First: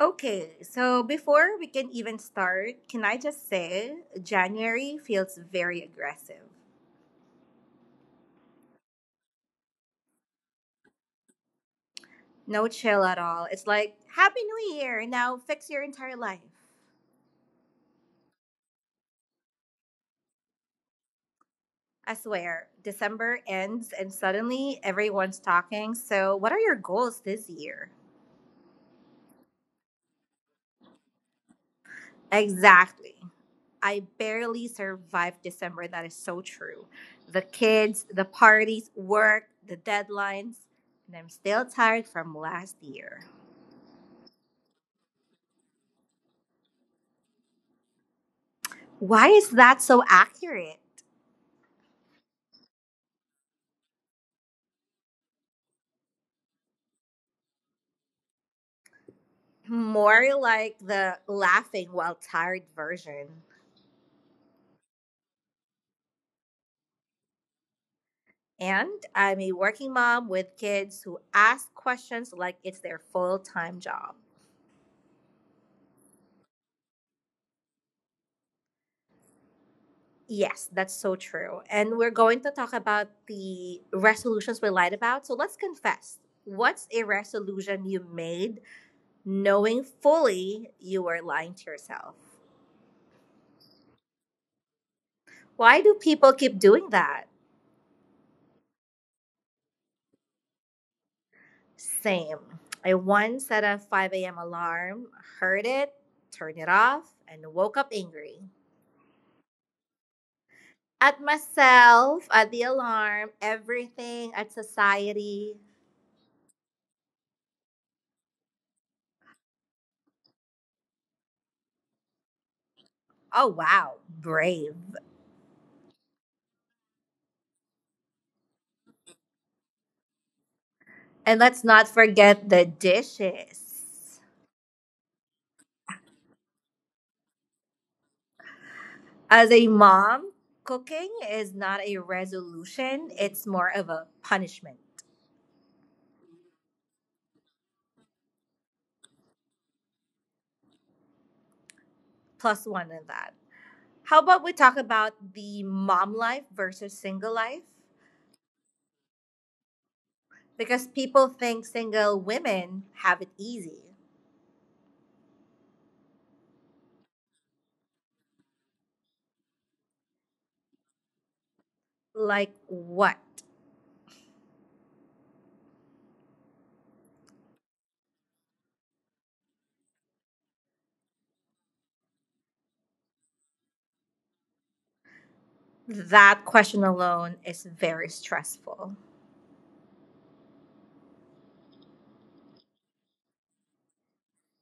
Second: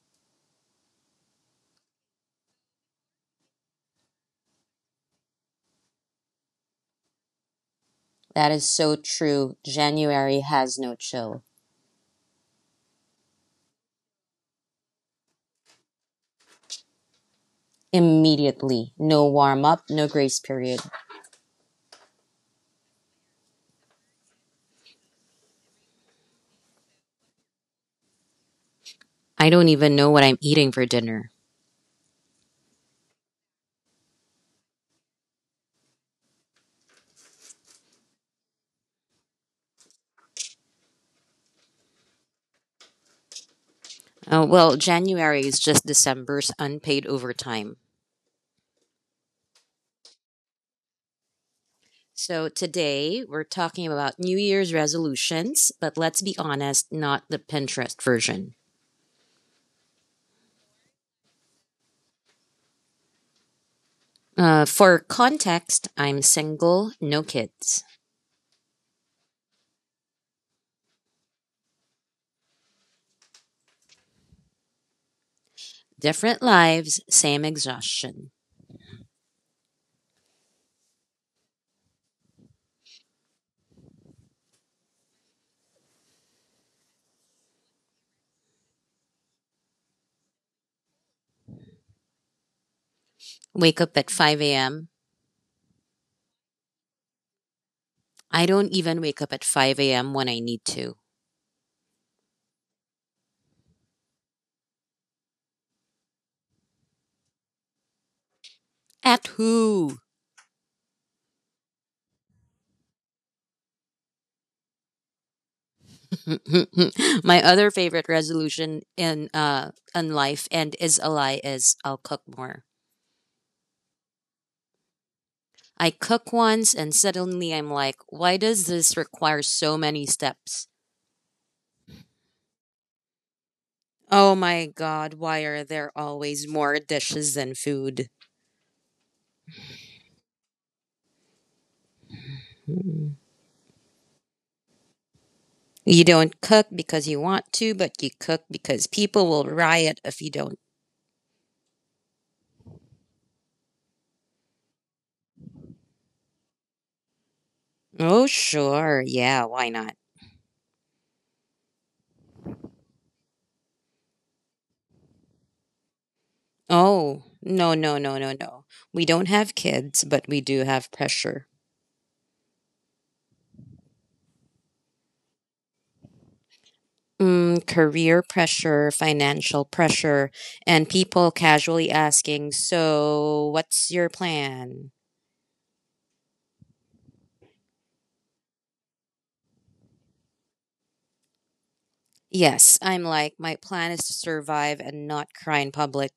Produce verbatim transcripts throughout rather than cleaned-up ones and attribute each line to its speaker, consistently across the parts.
Speaker 1: Okay, so before we can even start, can I just say January feels very aggressive.
Speaker 2: That is so true. January has no chill.
Speaker 1: No chill at all. It's like, Happy New Year! Now fix your entire life.
Speaker 2: Immediately. No warm up, no grace period.
Speaker 1: I swear, December ends and suddenly everyone's talking. So, what are your goals this year?
Speaker 2: I don't even know what I'm eating for dinner.
Speaker 1: Exactly. I barely survived December. That is so true. The kids, the parties, work, the deadlines, and I'm still tired from last year.
Speaker 2: Oh, well, January is just December's unpaid overtime.
Speaker 1: Why is that so accurate?
Speaker 2: So today we're talking about New Year's resolutions, but let's be honest, not the Pinterest version.
Speaker 1: More like the laughing while tired version.
Speaker 2: Uh, for context, I'm single, no kids.
Speaker 1: And I'm a working mom with kids who ask questions like it's their full time job.
Speaker 2: Different lives, same exhaustion.
Speaker 1: Yes, that's so true. And we're going to talk about the resolutions we lied about. So let's confess. What's a resolution you made knowing fully you were lying to yourself?
Speaker 2: Wake up at five a m.
Speaker 1: Why do people keep doing that?
Speaker 2: I don't even wake up at five a m when I need to.
Speaker 1: Same. I once set a five a m alarm, heard it, turned it off, and woke up angry.
Speaker 2: At who?
Speaker 1: At myself, at the alarm, everything, at society.
Speaker 2: My other favorite resolution in uh in life and is a lie is I'll cook more.
Speaker 1: Oh, wow, brave.
Speaker 2: I cook once and suddenly I'm like, why does this require so many steps?
Speaker 1: And let's not forget the
Speaker 2: Oh
Speaker 1: dishes.
Speaker 2: my god, why are there always more dishes than food?
Speaker 1: As a mom, cooking is not a
Speaker 2: Mm.
Speaker 1: resolution, it's more of a punishment.
Speaker 2: You don't cook because you want to, but you cook because people will riot if you don't.
Speaker 1: Plus one in that. How about we talk about the mom life versus single
Speaker 2: Oh
Speaker 1: life?
Speaker 2: sure, yeah, why not?
Speaker 1: Because people think single women have it easy.
Speaker 2: Oh, no, no, no, no, no. We don't have kids, but we do have pressure.
Speaker 1: Like what?
Speaker 2: Mm, career pressure, financial pressure, and people casually asking, so, what's your plan?
Speaker 1: That question alone is very stressful.
Speaker 2: Yes, I'm like, my plan is to survive and not cry in public,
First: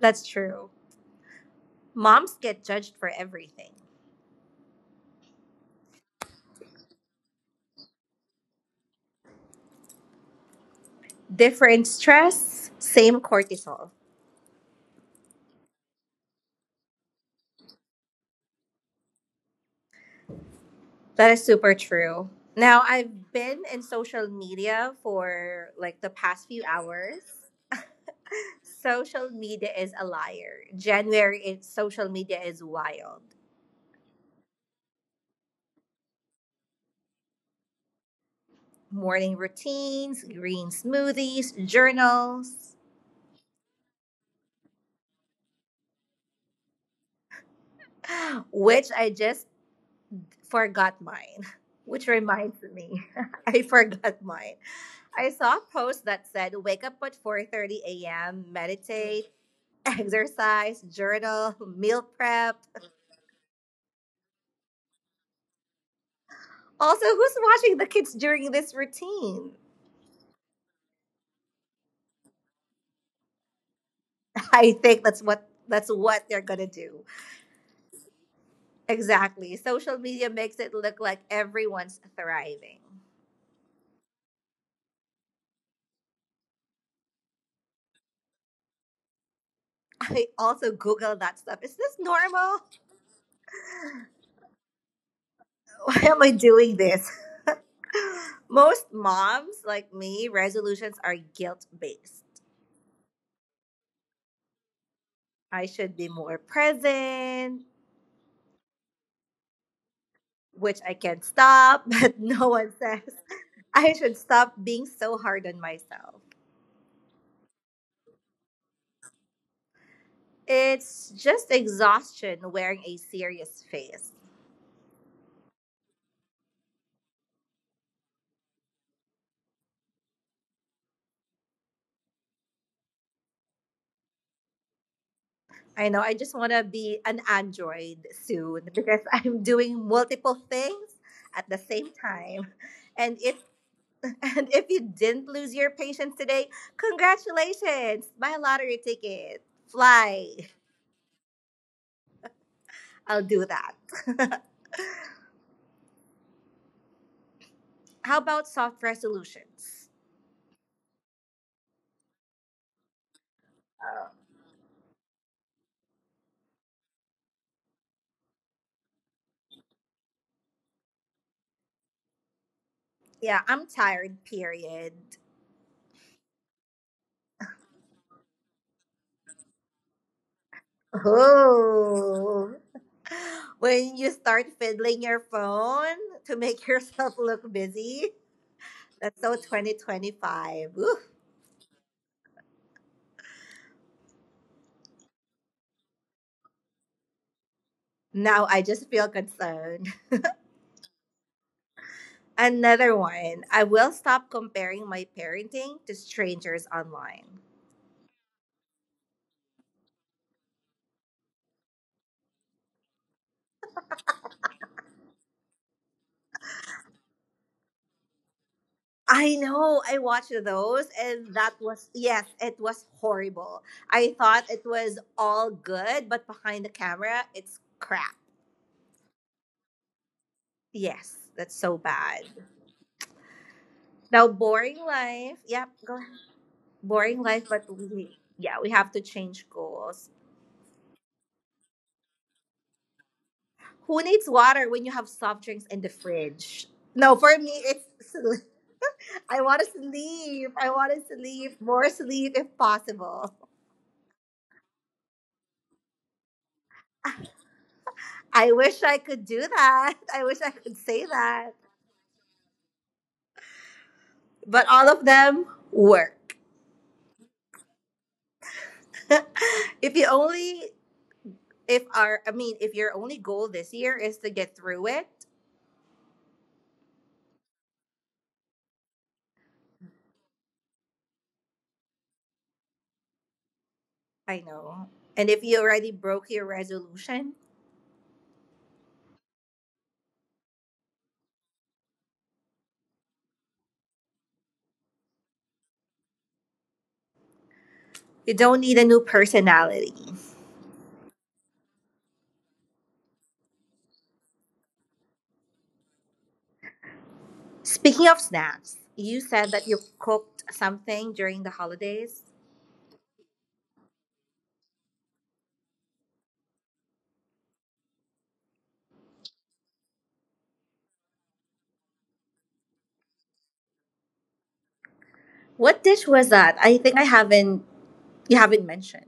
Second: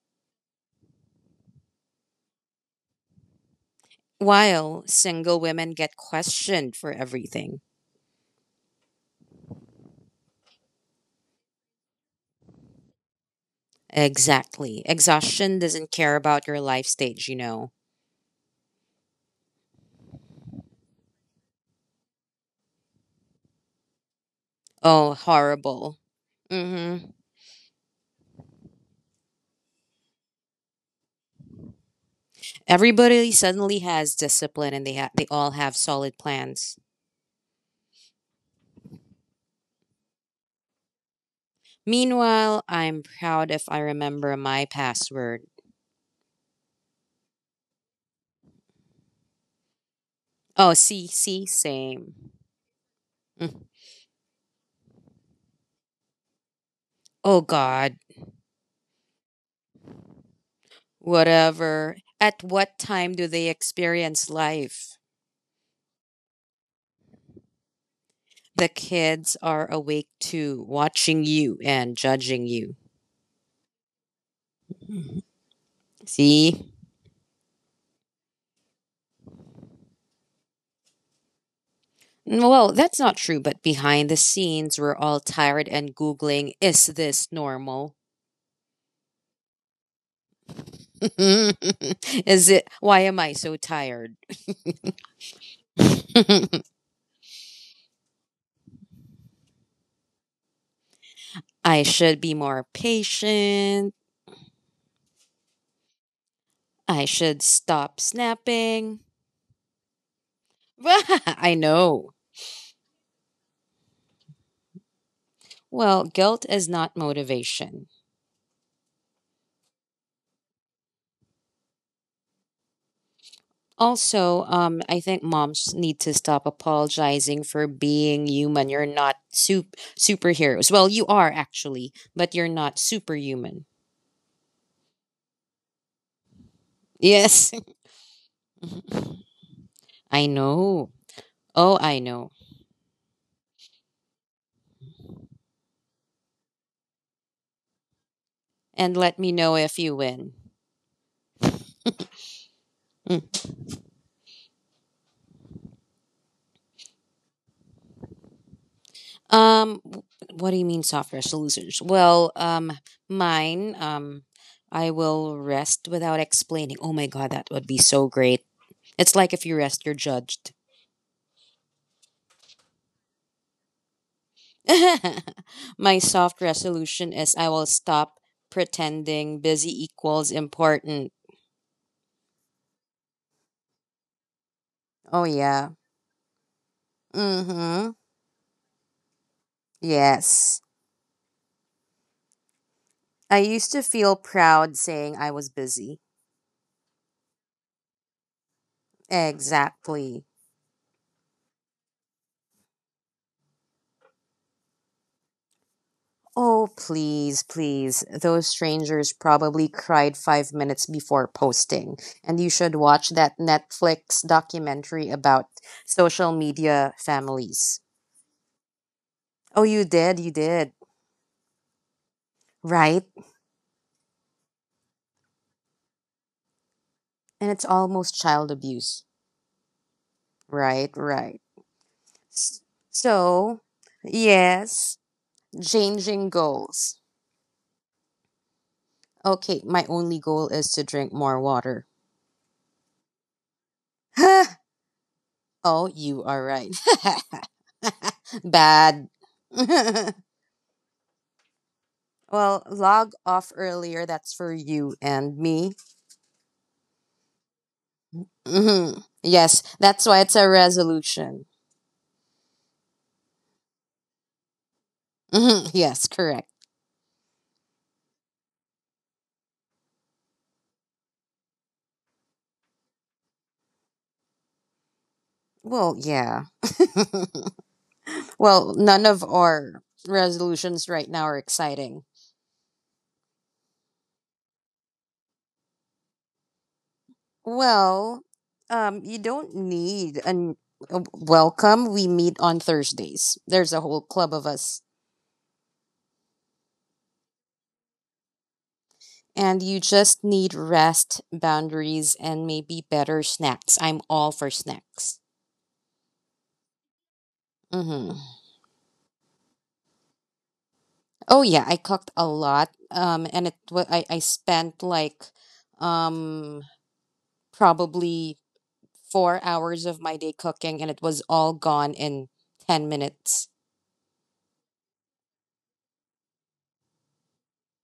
Speaker 1: That's true. Moms get judged for everything.
Speaker 2: while single women get questioned for everything.
Speaker 1: Different stress, same cortisol.
Speaker 2: Exactly. Exhaustion doesn't care about your life stage, you know.
Speaker 1: That is super true. Now, I've been in social media for like
Speaker 2: Oh,
Speaker 1: the past few
Speaker 2: horrible.
Speaker 1: hours.
Speaker 2: Mm-hmm.
Speaker 1: Social media is a liar. January, it, social media is wild.
Speaker 2: Everybody suddenly has discipline and they ha- they all have solid plans.
Speaker 1: Morning routines, green smoothies, journals,
Speaker 2: Meanwhile, I'm proud if I remember my password.
Speaker 1: which I just forgot mine.
Speaker 2: Oh,
Speaker 1: Which
Speaker 2: see, see,
Speaker 1: reminds me,
Speaker 2: same.
Speaker 1: I forgot mine.
Speaker 2: Mm.
Speaker 1: I saw a post that said wake up at four thirty a m,
Speaker 2: Oh God,
Speaker 1: meditate, exercise, journal, meal prep.
Speaker 2: whatever. At what time do they experience life?
Speaker 1: Also, who's watching the kids during this routine?
Speaker 2: The kids are awake too, watching you and judging you.
Speaker 1: I think that's what that's what they're going to do.
Speaker 2: See?
Speaker 1: Exactly. Social media makes it look like everyone's thriving.
Speaker 2: Well, that's not true, but behind the scenes, we're all tired and Googling, is this normal?
Speaker 1: I also Google that stuff. Is this normal?
Speaker 2: Is it why am I so tired?
Speaker 1: Why am I doing this? Most moms, like me, resolutions are guilt based.
Speaker 2: I should be more patient.
Speaker 1: I should be more present,
Speaker 2: I should stop snapping.
Speaker 1: which I can't stop, but no
Speaker 2: I
Speaker 1: one says
Speaker 2: know.
Speaker 1: I should stop being so hard on myself.
Speaker 2: Well, guilt is not motivation.
Speaker 1: It's just exhaustion wearing a serious face.
Speaker 2: Also, um, I think moms need to stop apologizing for being human. You're not sup- superheroes. Well, you are actually, but you're not superhuman.
Speaker 1: I know I just want to be an android
Speaker 2: Yes,
Speaker 1: soon because I'm doing multiple things
Speaker 2: I
Speaker 1: at the same
Speaker 2: know.
Speaker 1: time
Speaker 2: Oh, I
Speaker 1: and
Speaker 2: know.
Speaker 1: it's And if you didn't lose your patience today, congratulations! Buy a lottery ticket.
Speaker 2: And let
Speaker 1: Fly.
Speaker 2: me know if you win.
Speaker 1: I'll do that. How about soft resolutions?
Speaker 2: Um, w- what do you mean software solutions? Well, um, mine, um, I will rest without explaining. Oh my God, that would be so great. It's like if you rest, you're judged.
Speaker 1: Yeah, I'm tired, period.
Speaker 2: My soft resolution is I will stop pretending busy equals important.
Speaker 1: Oh. When you start fiddling your phone to
Speaker 2: Oh,
Speaker 1: make
Speaker 2: yeah.
Speaker 1: yourself look busy.
Speaker 2: Mm-hmm.
Speaker 1: That's so twenty twenty-five. Woo.
Speaker 2: Yes. I used to feel proud saying I was busy.
Speaker 1: Now I just feel concerned.
Speaker 2: Exactly.
Speaker 1: Another one. I will stop comparing my parenting to strangers online.
Speaker 2: Oh, please, please. Those strangers probably cried five minutes before posting. And you should watch that Netflix documentary about social media families.
Speaker 1: I know. I watched
Speaker 2: Oh,
Speaker 1: those,
Speaker 2: you
Speaker 1: and
Speaker 2: did, you
Speaker 1: that was,
Speaker 2: did.
Speaker 1: yes, it was horrible. I
Speaker 2: Right?
Speaker 1: thought it was all good, but behind the camera, it's crap.
Speaker 2: And it's almost child abuse.
Speaker 1: Yes, that's so
Speaker 2: Right,
Speaker 1: bad.
Speaker 2: right. S-
Speaker 1: Now, boring
Speaker 2: So,
Speaker 1: life. Yep, go ahead.
Speaker 2: yes,
Speaker 1: Boring life,
Speaker 2: changing
Speaker 1: but we
Speaker 2: goals.
Speaker 1: yeah, we have to change goals.
Speaker 2: Okay, my only goal is to drink more water.
Speaker 1: Who needs water when you have soft drinks
Speaker 2: Oh,
Speaker 1: in the fridge? No, for
Speaker 2: you
Speaker 1: me,
Speaker 2: are
Speaker 1: it's
Speaker 2: right.
Speaker 1: sl- I want to
Speaker 2: Bad.
Speaker 1: sleep. I want to sleep more sleep if possible.
Speaker 2: Well, log off earlier. That's for you and me.
Speaker 1: I wish I could do that.
Speaker 2: Hmm,
Speaker 1: I wish I could
Speaker 2: yes,
Speaker 1: say
Speaker 2: that's
Speaker 1: that.
Speaker 2: why it's a resolution.
Speaker 1: But all of them work.
Speaker 2: Hmm, yes, correct.
Speaker 1: if you only if our I mean if your only goal this year is to get through it,
Speaker 2: Well, yeah. Well, none of our resolutions right now are exciting.
Speaker 1: I know. And if you already broke your resolution,
Speaker 2: Well, um, you don't need an a welcome. We meet on Thursdays. There's a whole club of us.
Speaker 1: you don't need a new personality.
Speaker 2: And you just need rest, boundaries, and maybe better snacks. I'm all for snacks.
Speaker 1: Speaking of snacks, you
Speaker 2: Mm-hmm.
Speaker 1: said that you cooked something during the holidays.
Speaker 2: Oh yeah, I cooked a lot. Um, and it wa- I I spent like um probably four hours of my day cooking, and it was all gone in ten minutes.
Speaker 1: What dish was that? I think I haven't you haven't mentioned.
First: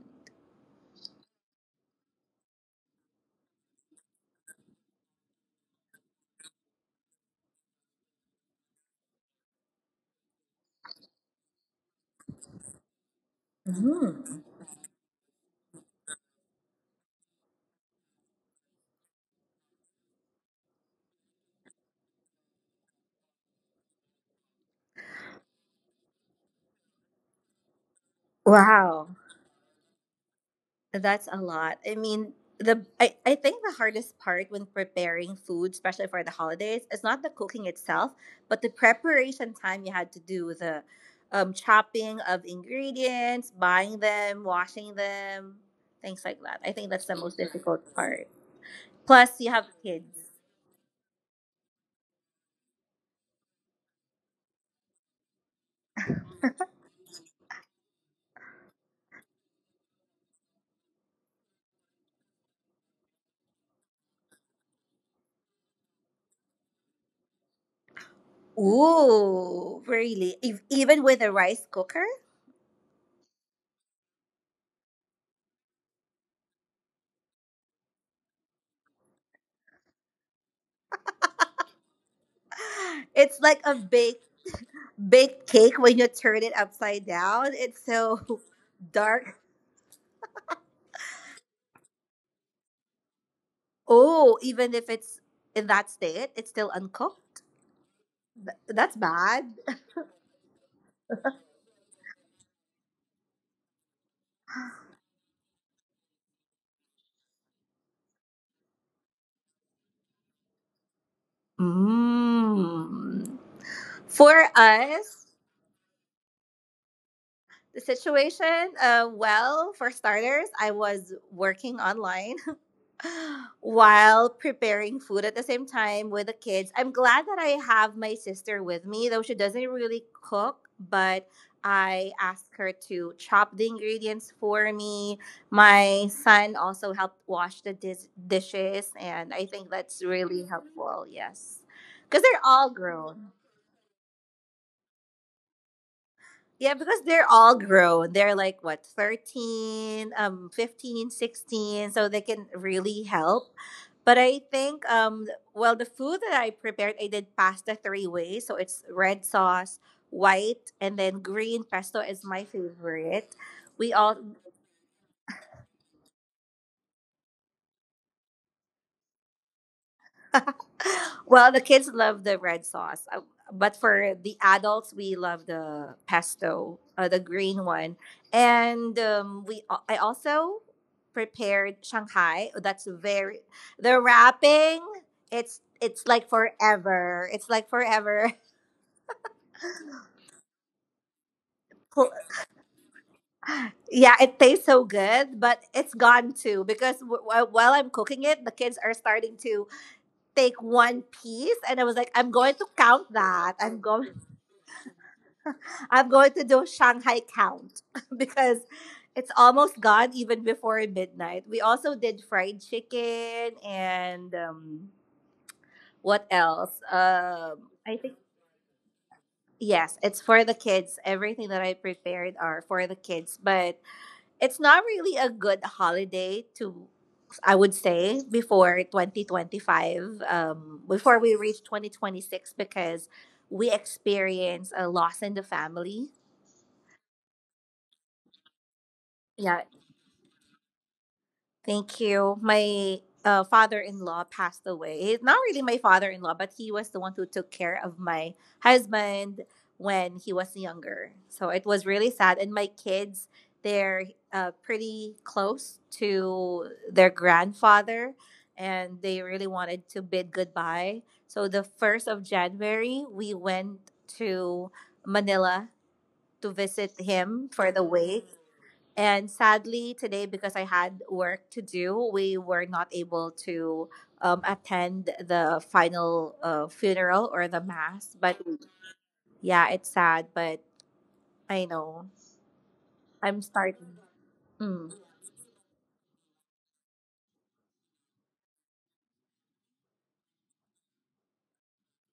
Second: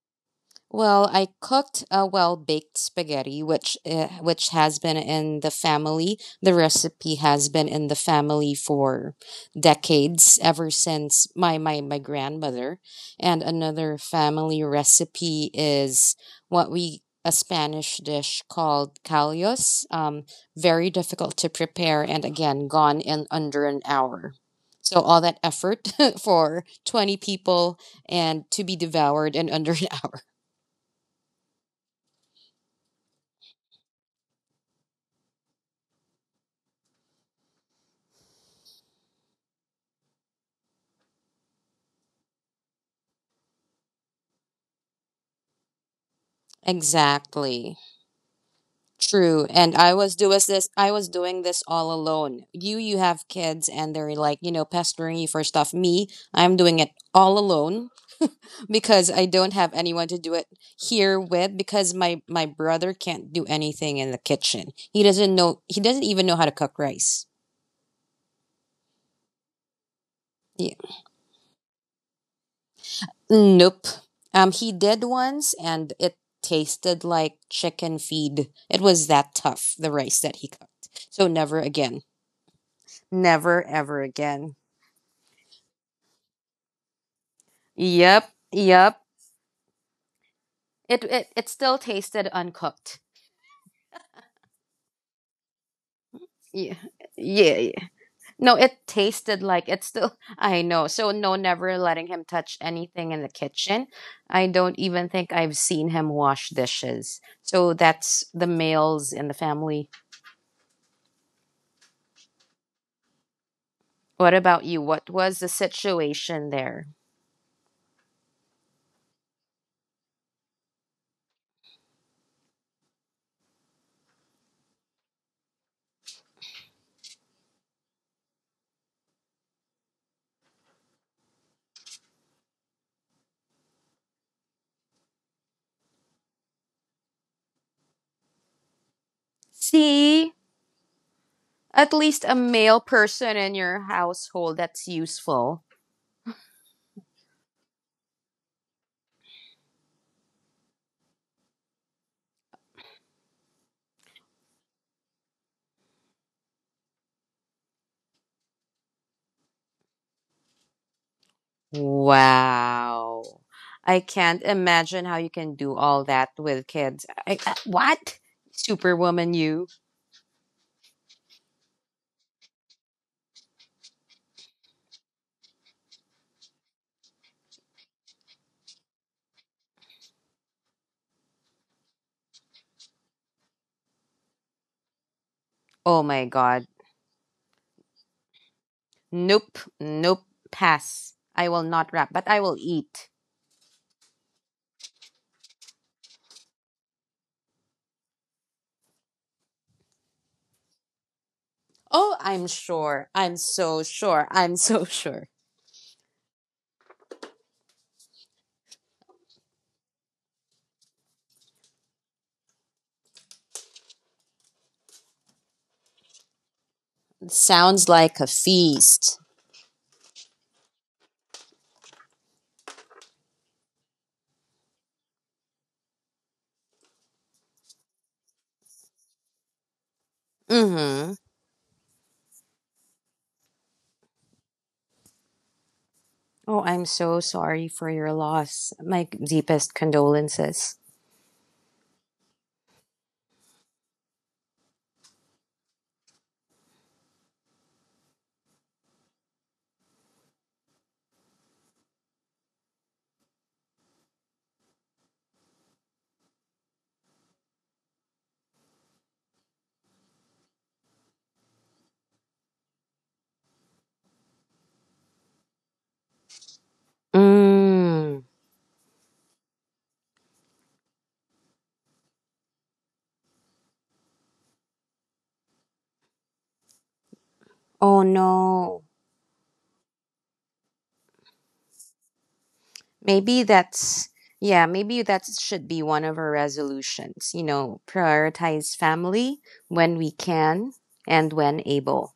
Speaker 2: Well, I cooked a well-baked spaghetti, which uh, which has been in the family. The recipe has been in the family for decades, ever since my my my grandmother. And another
Speaker 1: Mm.
Speaker 2: family recipe is what we a Spanish dish called callos. Um, very difficult to prepare, and again, gone in under an hour. So all that effort for twenty people and to be devoured
Speaker 1: Wow.
Speaker 2: in under an hour.
Speaker 1: That's a lot. I mean, the I, I think the hardest part when preparing food, especially for the holidays, is not the cooking itself, but the preparation time you had to do the um, chopping of ingredients, buying them, washing them, things like that. I think that's the
Speaker 2: Exactly.
Speaker 1: most difficult part.
Speaker 2: True. And I
Speaker 1: Plus, you
Speaker 2: was
Speaker 1: have
Speaker 2: doing this
Speaker 1: kids.
Speaker 2: I was doing this all alone. You you have kids and they're like, you know, pestering you for stuff. Me, I'm doing it all alone because I don't have anyone to do it here with because my my brother can't do anything in the kitchen. He doesn't know he doesn't even know how to cook rice.
Speaker 1: Ooh,
Speaker 2: Yeah.
Speaker 1: really? Ev- Even with a rice cooker,
Speaker 2: Nope. Um he did once and it tasted like chicken feed. It was that tough, the rice that he cooked. So never again. Never
Speaker 1: it's like
Speaker 2: ever
Speaker 1: a
Speaker 2: again.
Speaker 1: baked baked cake when you turn it upside down.
Speaker 2: Yep,
Speaker 1: It's so
Speaker 2: yep.
Speaker 1: dark.
Speaker 2: It it, it still tasted uncooked.
Speaker 1: Oh, even if it's in that
Speaker 2: Yeah,
Speaker 1: state, it's still
Speaker 2: yeah, yeah.
Speaker 1: uncooked.
Speaker 2: No, it
Speaker 1: Th-
Speaker 2: tasted
Speaker 1: That's
Speaker 2: like it
Speaker 1: bad.
Speaker 2: still. I know. So no, never letting him touch anything in the kitchen. I don't even think I've seen him wash dishes. So that's the males in the family.
Speaker 1: Mm.
Speaker 2: What about you? What
Speaker 1: For
Speaker 2: was the
Speaker 1: us,
Speaker 2: situation there?
Speaker 1: the situation, uh, well, for starters, I was working online while preparing food at the same time with the kids. I'm glad that I have my sister with me, though she doesn't really cook, but I ask her to chop the ingredients for me. My son also helped wash the dis- dishes, and I think
Speaker 2: See,
Speaker 1: that's really helpful,
Speaker 2: at
Speaker 1: yes.
Speaker 2: least a
Speaker 1: Because
Speaker 2: male
Speaker 1: they're all
Speaker 2: person in
Speaker 1: grown.
Speaker 2: your household that's useful.
Speaker 1: Yeah, because they're all grown. They're like what, thirteen, um fifteen, sixteen, so they can really help. But I think um well the food that I prepared, I did pasta three ways, so it's red sauce, white, and then green pesto is my
Speaker 2: Wow.
Speaker 1: favorite.
Speaker 2: I
Speaker 1: We
Speaker 2: can't
Speaker 1: all
Speaker 2: imagine how you can do all that with kids. I, I- what? Superwoman, you?
Speaker 1: Well, the kids love the red sauce. Uh, but for the adults, we love the pesto, uh, the green one. And um, we, al- I also prepared Shanghai. Oh, that's very the wrapping. It's
Speaker 2: Oh my
Speaker 1: it's like
Speaker 2: God.
Speaker 1: forever. It's like forever.
Speaker 2: Nope. Nope. Pass. I will not rap, but
Speaker 1: Cool.
Speaker 2: I will eat.
Speaker 1: Yeah, it tastes so good, but it's gone too because w- w- while I'm cooking it, the kids are starting to take one piece, and I was
Speaker 2: Oh,
Speaker 1: like,
Speaker 2: I'm
Speaker 1: I'm going to
Speaker 2: sure.
Speaker 1: count
Speaker 2: I'm
Speaker 1: that.
Speaker 2: so
Speaker 1: I'm going.
Speaker 2: sure. I'm so sure.
Speaker 1: I'm going to do Shanghai Count because it's almost gone even before midnight. We also did fried chicken and um, what else? Um,
Speaker 2: Sounds
Speaker 1: I
Speaker 2: like
Speaker 1: think
Speaker 2: a feast.
Speaker 1: yes, it's for the kids. Everything that I prepared are for the kids, but it's not really a good holiday to. I would say before twenty twenty-five, um,
Speaker 2: Mm-hmm.
Speaker 1: before we reach twenty twenty-six, because we experience a loss in the family.
Speaker 2: Oh, I'm so sorry for your loss. My
Speaker 1: Yeah,
Speaker 2: deepest condolences.
Speaker 1: thank you. My uh, father-in-law passed away. He's not really my father-in-law, but he was the one who took care of my husband when he was younger. So it was really sad. And my kids, they're uh, pretty close to their grandfather, and they really wanted to bid goodbye. So the first of January, we went to Manila to visit him for the
Speaker 2: Mm.
Speaker 1: wake. And sadly, today, because I had work to do, we were not able to um, attend the final uh, funeral or the
Speaker 2: Oh
Speaker 1: mass. But
Speaker 2: no.
Speaker 1: yeah, it's sad, but I know
Speaker 2: Maybe
Speaker 1: I'm starting.
Speaker 2: that's, yeah,
Speaker 1: Mm.
Speaker 2: maybe that should be one of our resolutions. You know, prioritize family when we can and when able.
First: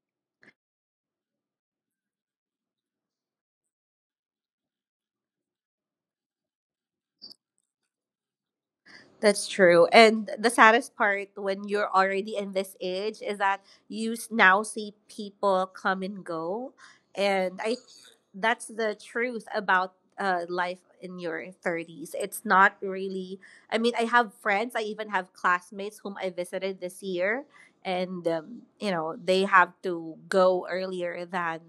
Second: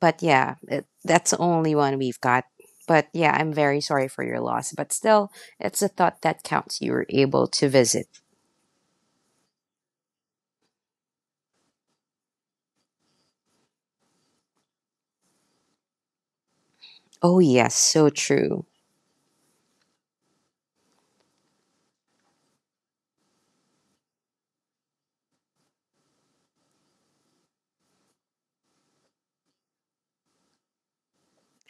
Speaker 2: But yeah, it, that's the only one we've got. But yeah, I'm very sorry for your loss. But still, it's a thought that counts. You were able to visit.
Speaker 1: That's true. And the saddest part when you're already in this age is that you s- now see people come and go.
Speaker 2: Oh,
Speaker 1: And
Speaker 2: yes,
Speaker 1: I
Speaker 2: so true.
Speaker 1: That's the truth about uh, life in your thirties. It's not really I mean, I have friends, I even have classmates whom I visited this year and um, you know, they have to go earlier than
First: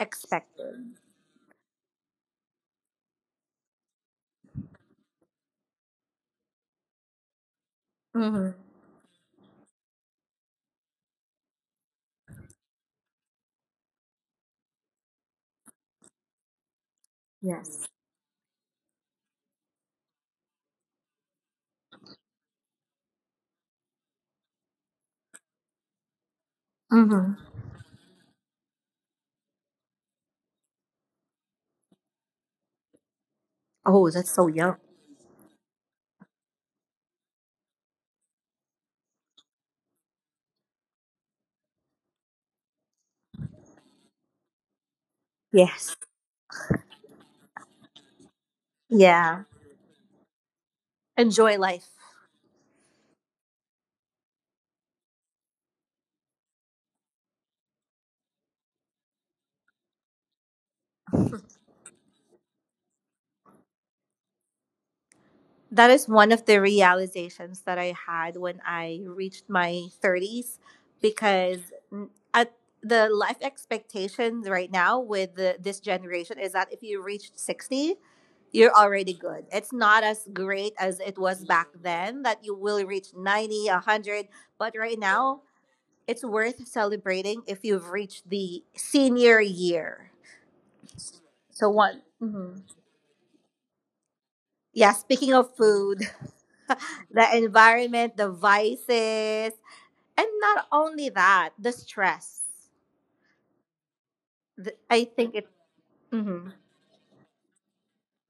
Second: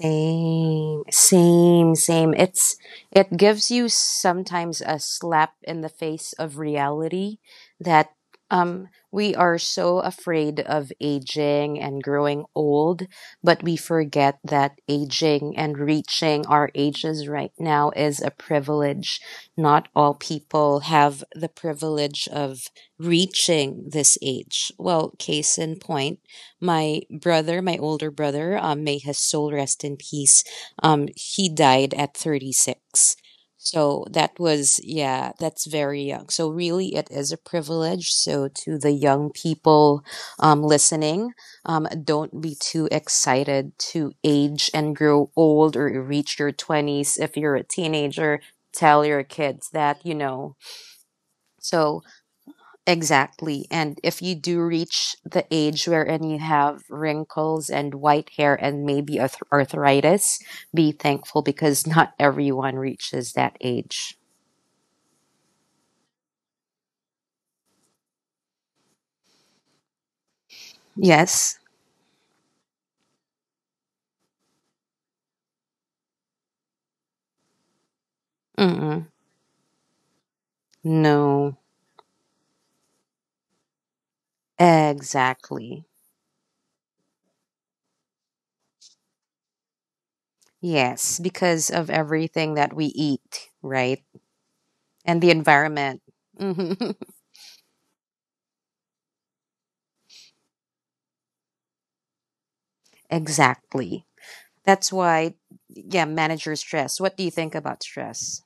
Speaker 1: expected.
Speaker 2: same, same. It's it gives you sometimes a slap in the face of reality that
Speaker 1: Mhm.
Speaker 2: um we are so afraid of aging and growing old, but we forget that aging and reaching our ages right now
Speaker 1: Yes.
Speaker 2: is a privilege. Not all people have the privilege of reaching this age. Well, case in point my
Speaker 1: Mhm.
Speaker 2: brother, my older brother, um, may his soul rest in peace. Um, he died at thirty-six. So
Speaker 1: Oh, that's
Speaker 2: that
Speaker 1: so
Speaker 2: was,
Speaker 1: young.
Speaker 2: yeah, that's very young. So really, it is a privilege. So to the young people um, listening, um, don't be too excited to age and grow old or
Speaker 1: Yes.
Speaker 2: reach your twenties. If you're a teenager, tell your
Speaker 1: Yeah,
Speaker 2: kids that, you know.
Speaker 1: enjoy life.
Speaker 2: So exactly. And if you do reach the age wherein you have wrinkles and white hair and maybe arth- arthritis, be thankful because not everyone reaches that age.
Speaker 1: That is one of the realizations that I had when I reached my thirties
Speaker 2: Yes?
Speaker 1: because n- at the life expectations right now with the, this generation is that if you reach sixty, you're
Speaker 2: Mm-mm.
Speaker 1: already good. It's not as great as it
Speaker 2: No.
Speaker 1: was back then that you will reach ninety, one hundred, but right now
Speaker 2: Exactly.
Speaker 1: it's worth celebrating if you've reached the senior year.
Speaker 2: Yes, because of
Speaker 1: So one.
Speaker 2: everything that
Speaker 1: Mhm.
Speaker 2: we eat, right?
Speaker 1: Yeah,
Speaker 2: And the
Speaker 1: speaking of
Speaker 2: environment.
Speaker 1: food.
Speaker 2: Mhm.
Speaker 1: The environment, the vices, and not only that, the stress.
Speaker 2: Exactly. That's
Speaker 1: The- I
Speaker 2: why,
Speaker 1: think it
Speaker 2: yeah, manage your
Speaker 1: Mhm.
Speaker 2: stress. What do you think about stress?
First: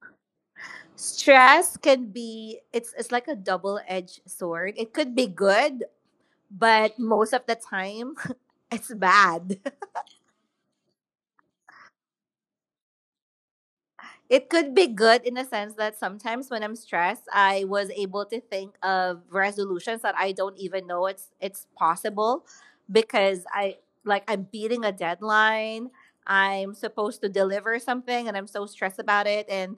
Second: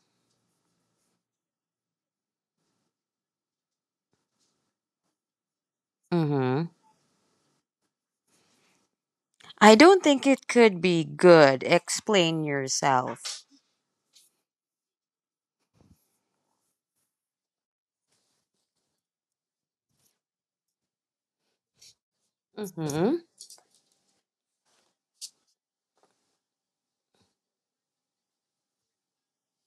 Speaker 1: Stress can be, it's it's like a double edged sword. It could be good,
Speaker 2: Mm-hmm.
Speaker 1: but most of the time it's bad.
Speaker 2: I don't think it could be good. Explain yourself.
Speaker 1: It could be good in the sense that sometimes when I'm stressed, I was able to think of resolutions that I don't even know it's it's possible
Speaker 2: Mm-hmm.
Speaker 1: because I like I'm beating a deadline. I'm supposed to deliver something and I'm so stressed about it and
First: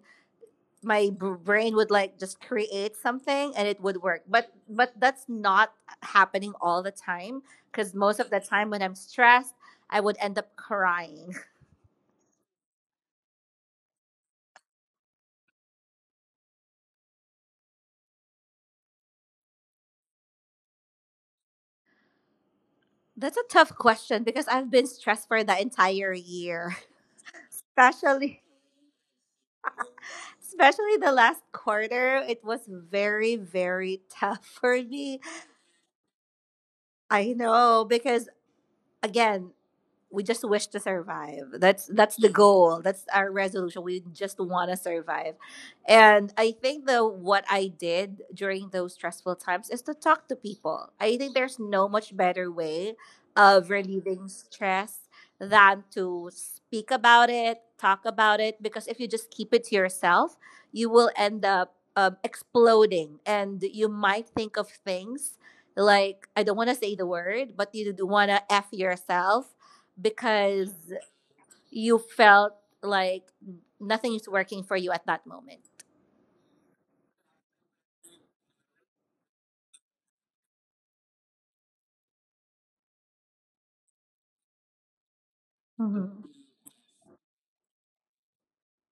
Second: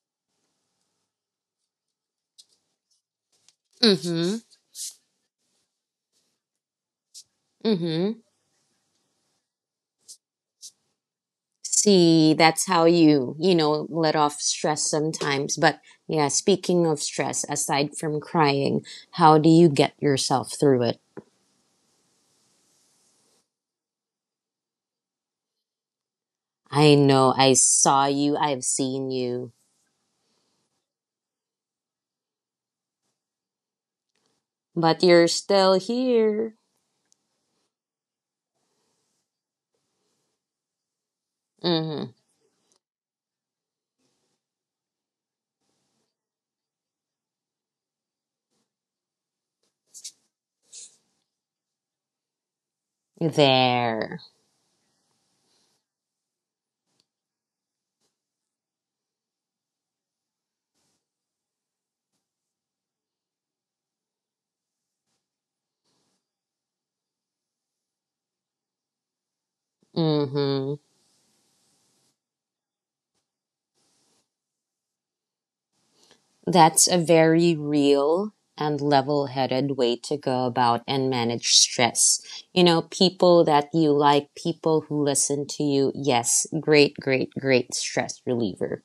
Speaker 1: my br- brain would like just create something and it would work.
Speaker 2: Mm-hmm.
Speaker 1: But but that's not happening all the time because most
Speaker 2: Mm-hmm.
Speaker 1: of the time when I'm stressed, I would end up crying.
Speaker 2: See, that's how you, you know, let off stress sometimes. But yeah, speaking of stress, aside from crying, how do you get yourself through it?
Speaker 1: That's a tough question because I've been stressed for the entire year.
Speaker 2: I know I saw you,
Speaker 1: Especially
Speaker 2: I've seen you,
Speaker 1: Especially the last quarter, it was very very tough for
Speaker 2: but
Speaker 1: me.
Speaker 2: you're still here.
Speaker 1: I know because again, we just wish to survive. That's
Speaker 2: Mm-hmm.
Speaker 1: that's the goal. That's our resolution. We just want to survive. And I think the what I did during those stressful times is to talk to people. I think there's no much better way of
Speaker 2: There.
Speaker 1: relieving stress than to speak about it, talk about it because if you just keep it to yourself, you will end up um, exploding and you might think of things like I don't want to say the word, but you do want to f yourself
Speaker 2: Mm-hmm.
Speaker 1: because you felt like nothing is working for you at that moment.
Speaker 2: That's a very real and level headed way to go about and manage stress. You know, people that you like, people who listen to you.
Speaker 1: Mhm.
Speaker 2: Yes, great, great, great stress reliever.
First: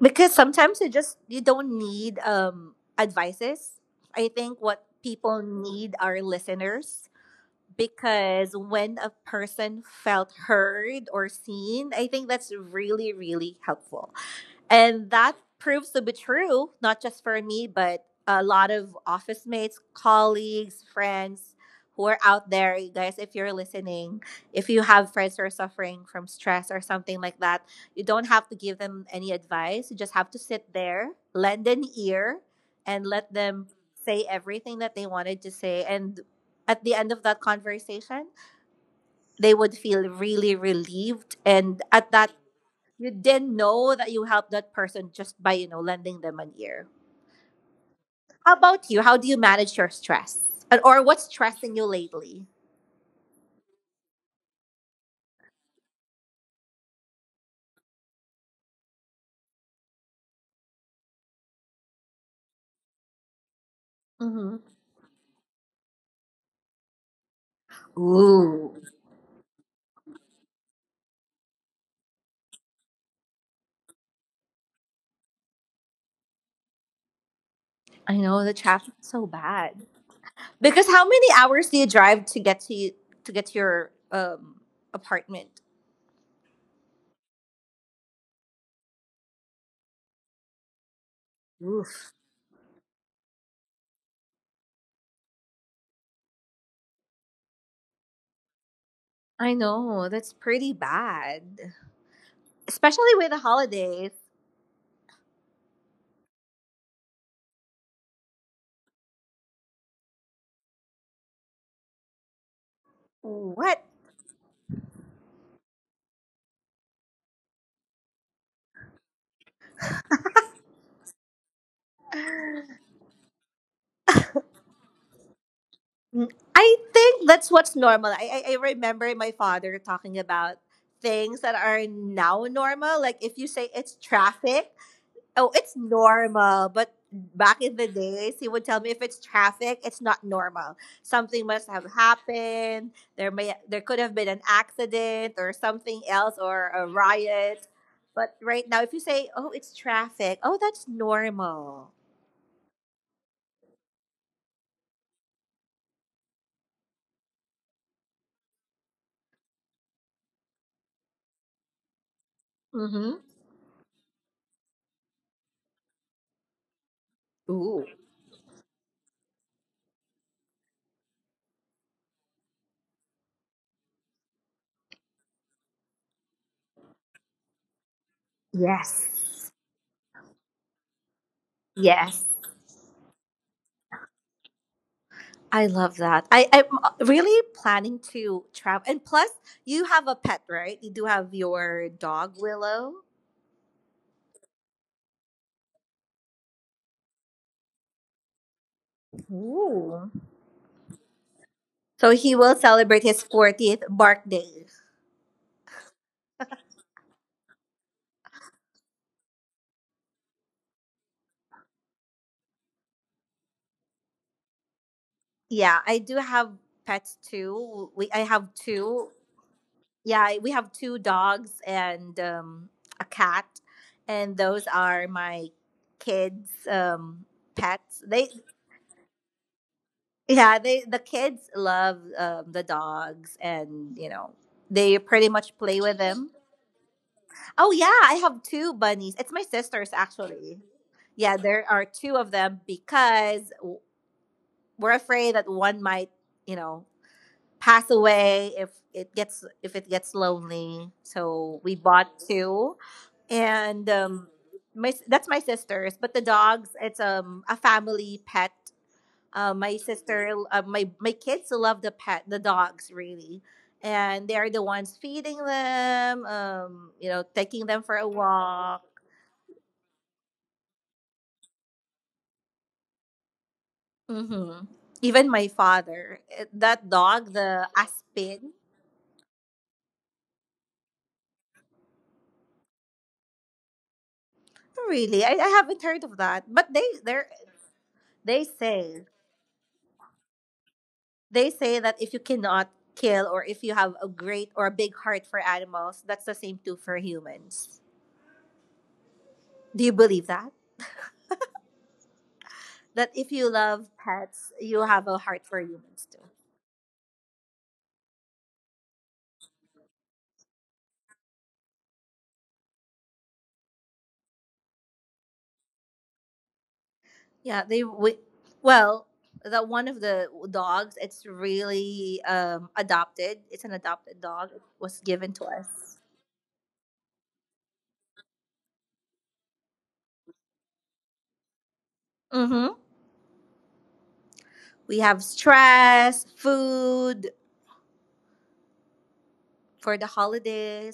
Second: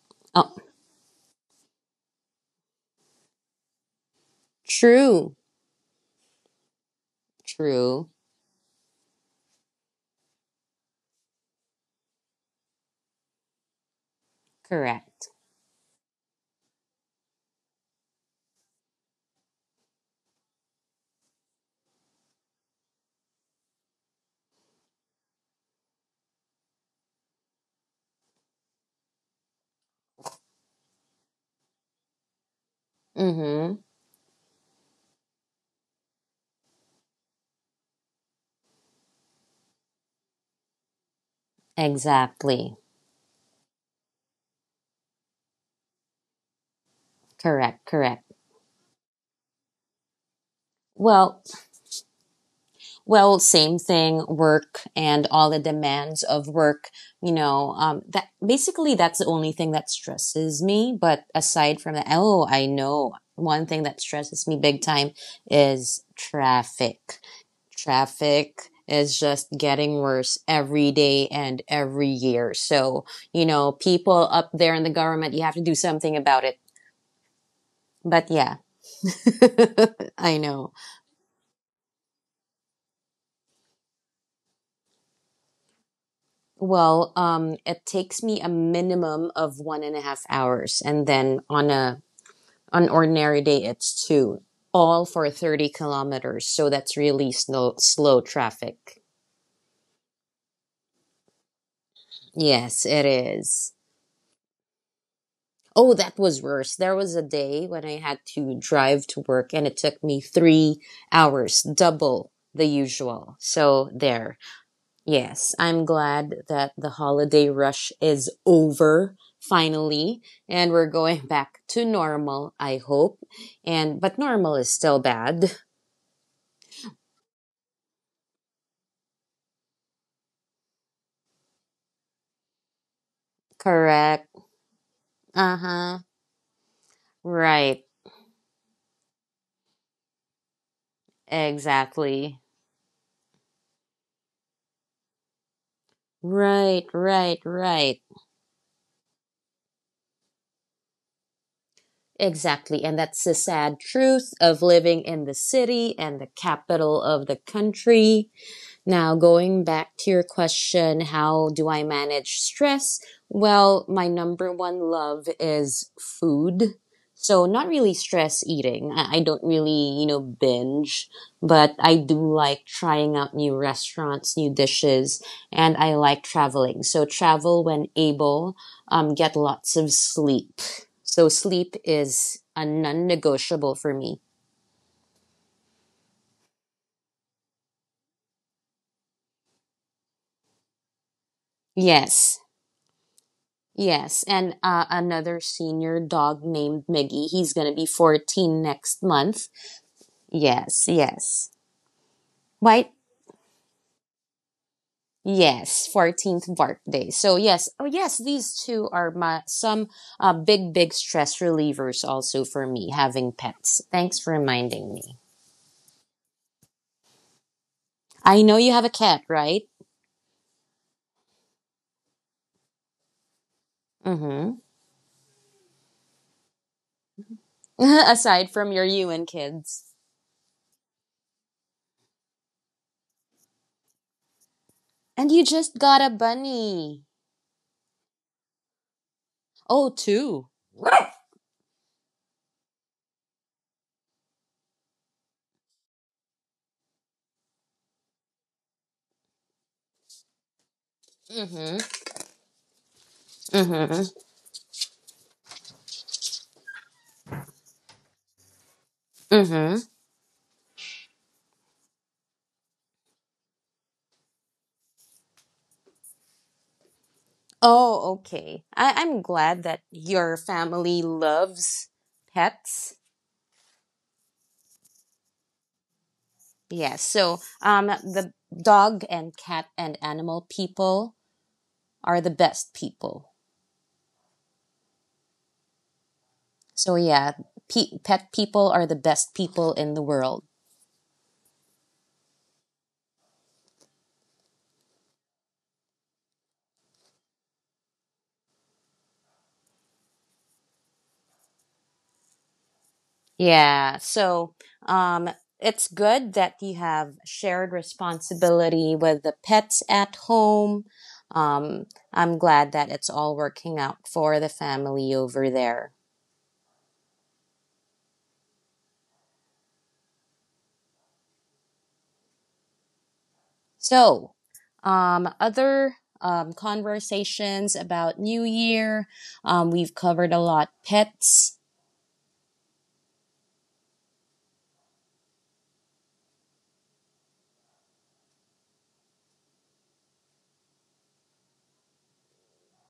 Speaker 1: Because
Speaker 2: Oh,
Speaker 1: sometimes you just you don't need um advices. I think what
Speaker 2: true,
Speaker 1: people need are listeners
Speaker 2: true,
Speaker 1: because when a person felt heard or seen, I think that's really really helpful. And
Speaker 2: correct.
Speaker 1: that proves to be true, not just for me, but a lot of office mates, colleagues, friends who are out there. You guys, if you're listening, if you have friends who are suffering from stress or something like that, you don't have to give them any advice. You just have to sit there, lend an ear, and
Speaker 2: Mm
Speaker 1: let them
Speaker 2: hmm.
Speaker 1: say everything that they wanted to say. And at the end of that conversation, they would feel really relieved. And at that
Speaker 2: Exactly.
Speaker 1: you didn't know that you helped that person just by, you know, lending them an ear.
Speaker 2: Correct, correct.
Speaker 1: How about you? How do you manage your stress? And, or what's
Speaker 2: Well,
Speaker 1: stressing you lately?
Speaker 2: well, same thing, work and all the demands of work. You know, um, that basically that's the only thing that stresses me. But aside from that, oh, I know one thing that stresses me
Speaker 1: Hmm.
Speaker 2: big time is traffic. Traffic
Speaker 1: Ooh,
Speaker 2: is just getting worse every day and every year. So, you know, people up there in the government, you have to do something about it. But
Speaker 1: I
Speaker 2: yeah,
Speaker 1: know the traffic's so bad.
Speaker 2: I know.
Speaker 1: Because how many hours do you drive to get to you, to get to your um apartment?
Speaker 2: Well, um, it takes me a minimum of one and a half hours, and then on a
Speaker 1: Oof.
Speaker 2: on ordinary day, it's two, all for thirty kilometers. So that's really slow slow traffic.
Speaker 1: I know that's pretty bad,
Speaker 2: Yes, it
Speaker 1: especially with
Speaker 2: is.
Speaker 1: the holidays.
Speaker 2: Oh, that was worse. There was a day when I had to drive to work, and it took me three hours, double the usual. So
Speaker 1: What?
Speaker 2: there. Yes, I'm glad that the holiday rush is over finally and we're going back to normal, I hope. And but normal is still bad.
Speaker 1: Mm, I think that's what's normal. I, I I remember my father talking about things that are now normal. Like if you say it's
Speaker 2: Correct.
Speaker 1: traffic, oh, it's
Speaker 2: Uh-huh.
Speaker 1: normal. But
Speaker 2: Right.
Speaker 1: back in the days, he would tell me if it's traffic, it's not normal. Something must have
Speaker 2: Exactly.
Speaker 1: happened. There may there could have been an accident or something else
Speaker 2: Right,
Speaker 1: or a
Speaker 2: right,
Speaker 1: riot.
Speaker 2: right.
Speaker 1: But right now, if you say, "Oh, it's traffic," oh, that's normal.
Speaker 2: Exactly. And that's the sad truth of living in the city and the capital of the country. Now, going back to your question, how do I manage stress?
Speaker 1: Mm-hmm.
Speaker 2: Well, my number one love is food. So, not really
Speaker 1: Ooh.
Speaker 2: stress eating. I I don't really, you know, binge, but I do like trying out new restaurants, new dishes, and I like traveling. So, travel when able, um, get
Speaker 1: Yes.
Speaker 2: lots of sleep. So, sleep is a
Speaker 1: Yes.
Speaker 2: non negotiable for me.
Speaker 1: I love that. I, I'm uh, really planning to travel. And plus, you have a pet, right? You do have
Speaker 2: Yes.
Speaker 1: your dog, Willow.
Speaker 2: Yes, and uh, another senior dog named Miggy. He's going to be fourteen next month.
Speaker 1: Ooh.
Speaker 2: Yes, yes.
Speaker 1: So he will
Speaker 2: Right?
Speaker 1: celebrate his fortieth birthday.
Speaker 2: Yes, fourteenth birthday. So, yes, oh, yes, these two are my some uh, big, big stress relievers also for me having pets. Thanks for reminding me.
Speaker 1: Yeah, I do have pets too. We
Speaker 2: I
Speaker 1: I
Speaker 2: know you
Speaker 1: have
Speaker 2: have a cat,
Speaker 1: two.
Speaker 2: right?
Speaker 1: Yeah, I- we have two dogs and um, a cat, and
Speaker 2: Mm
Speaker 1: those are my kids' um,
Speaker 2: hmm.
Speaker 1: pets. They
Speaker 2: Aside from your you and kids.
Speaker 1: Yeah, they the kids love um, the dogs, and you know they
Speaker 2: And you
Speaker 1: pretty much
Speaker 2: just
Speaker 1: play
Speaker 2: got a
Speaker 1: with them.
Speaker 2: bunny.
Speaker 1: Oh yeah, I have two bunnies. It's my
Speaker 2: Oh,
Speaker 1: sisters
Speaker 2: two.
Speaker 1: actually.
Speaker 2: Mm
Speaker 1: Yeah, there are two of them because w- we're afraid that one might, you know, pass away if it gets if it gets lonely.
Speaker 2: hmm.
Speaker 1: So we bought two, and
Speaker 2: Mm
Speaker 1: um, my s- that's my sisters. But the dogs, it's um a family pet
Speaker 2: hmm. Mm
Speaker 1: uh, my sister, uh, my my kids love the pet, the dogs really, and they are the ones feeding
Speaker 2: oh,
Speaker 1: them,
Speaker 2: okay. I,
Speaker 1: um,
Speaker 2: I'm
Speaker 1: you know,
Speaker 2: glad that
Speaker 1: taking them for a
Speaker 2: your
Speaker 1: walk.
Speaker 2: family loves pets.
Speaker 1: Hmm.
Speaker 2: Yes. So,
Speaker 1: Even my
Speaker 2: um, the
Speaker 1: father, eh,
Speaker 2: dog
Speaker 1: that
Speaker 2: and
Speaker 1: dog,
Speaker 2: cat
Speaker 1: the
Speaker 2: and animal
Speaker 1: aspin.
Speaker 2: people are the best people. So, yeah,
Speaker 1: Really, I, I haven't
Speaker 2: pe-
Speaker 1: heard
Speaker 2: pet
Speaker 1: of that,
Speaker 2: people are
Speaker 1: but
Speaker 2: the
Speaker 1: they
Speaker 2: best
Speaker 1: they
Speaker 2: people in the world.
Speaker 1: they say they say that if you cannot kill or if you have a great or a big heart for animals, that's the same too for humans. Do you believe that?
Speaker 2: Yeah. So,
Speaker 1: That
Speaker 2: um,
Speaker 1: if you
Speaker 2: it's
Speaker 1: love
Speaker 2: good that
Speaker 1: pets,
Speaker 2: you
Speaker 1: you
Speaker 2: have
Speaker 1: have a heart for
Speaker 2: shared
Speaker 1: humans too.
Speaker 2: responsibility with the pets at home. Um, I'm glad that it's all working out for the family over there.
Speaker 1: Yeah, they we, well, the one of the dogs, it's
Speaker 2: So,
Speaker 1: really um
Speaker 2: um,
Speaker 1: adopted. It's an
Speaker 2: other
Speaker 1: adopted
Speaker 2: um,
Speaker 1: dog. It was given to
Speaker 2: conversations
Speaker 1: us.
Speaker 2: about New Year. Um, we've covered a lot pets.
Speaker 1: Mhm. We have stress, food for the holidays.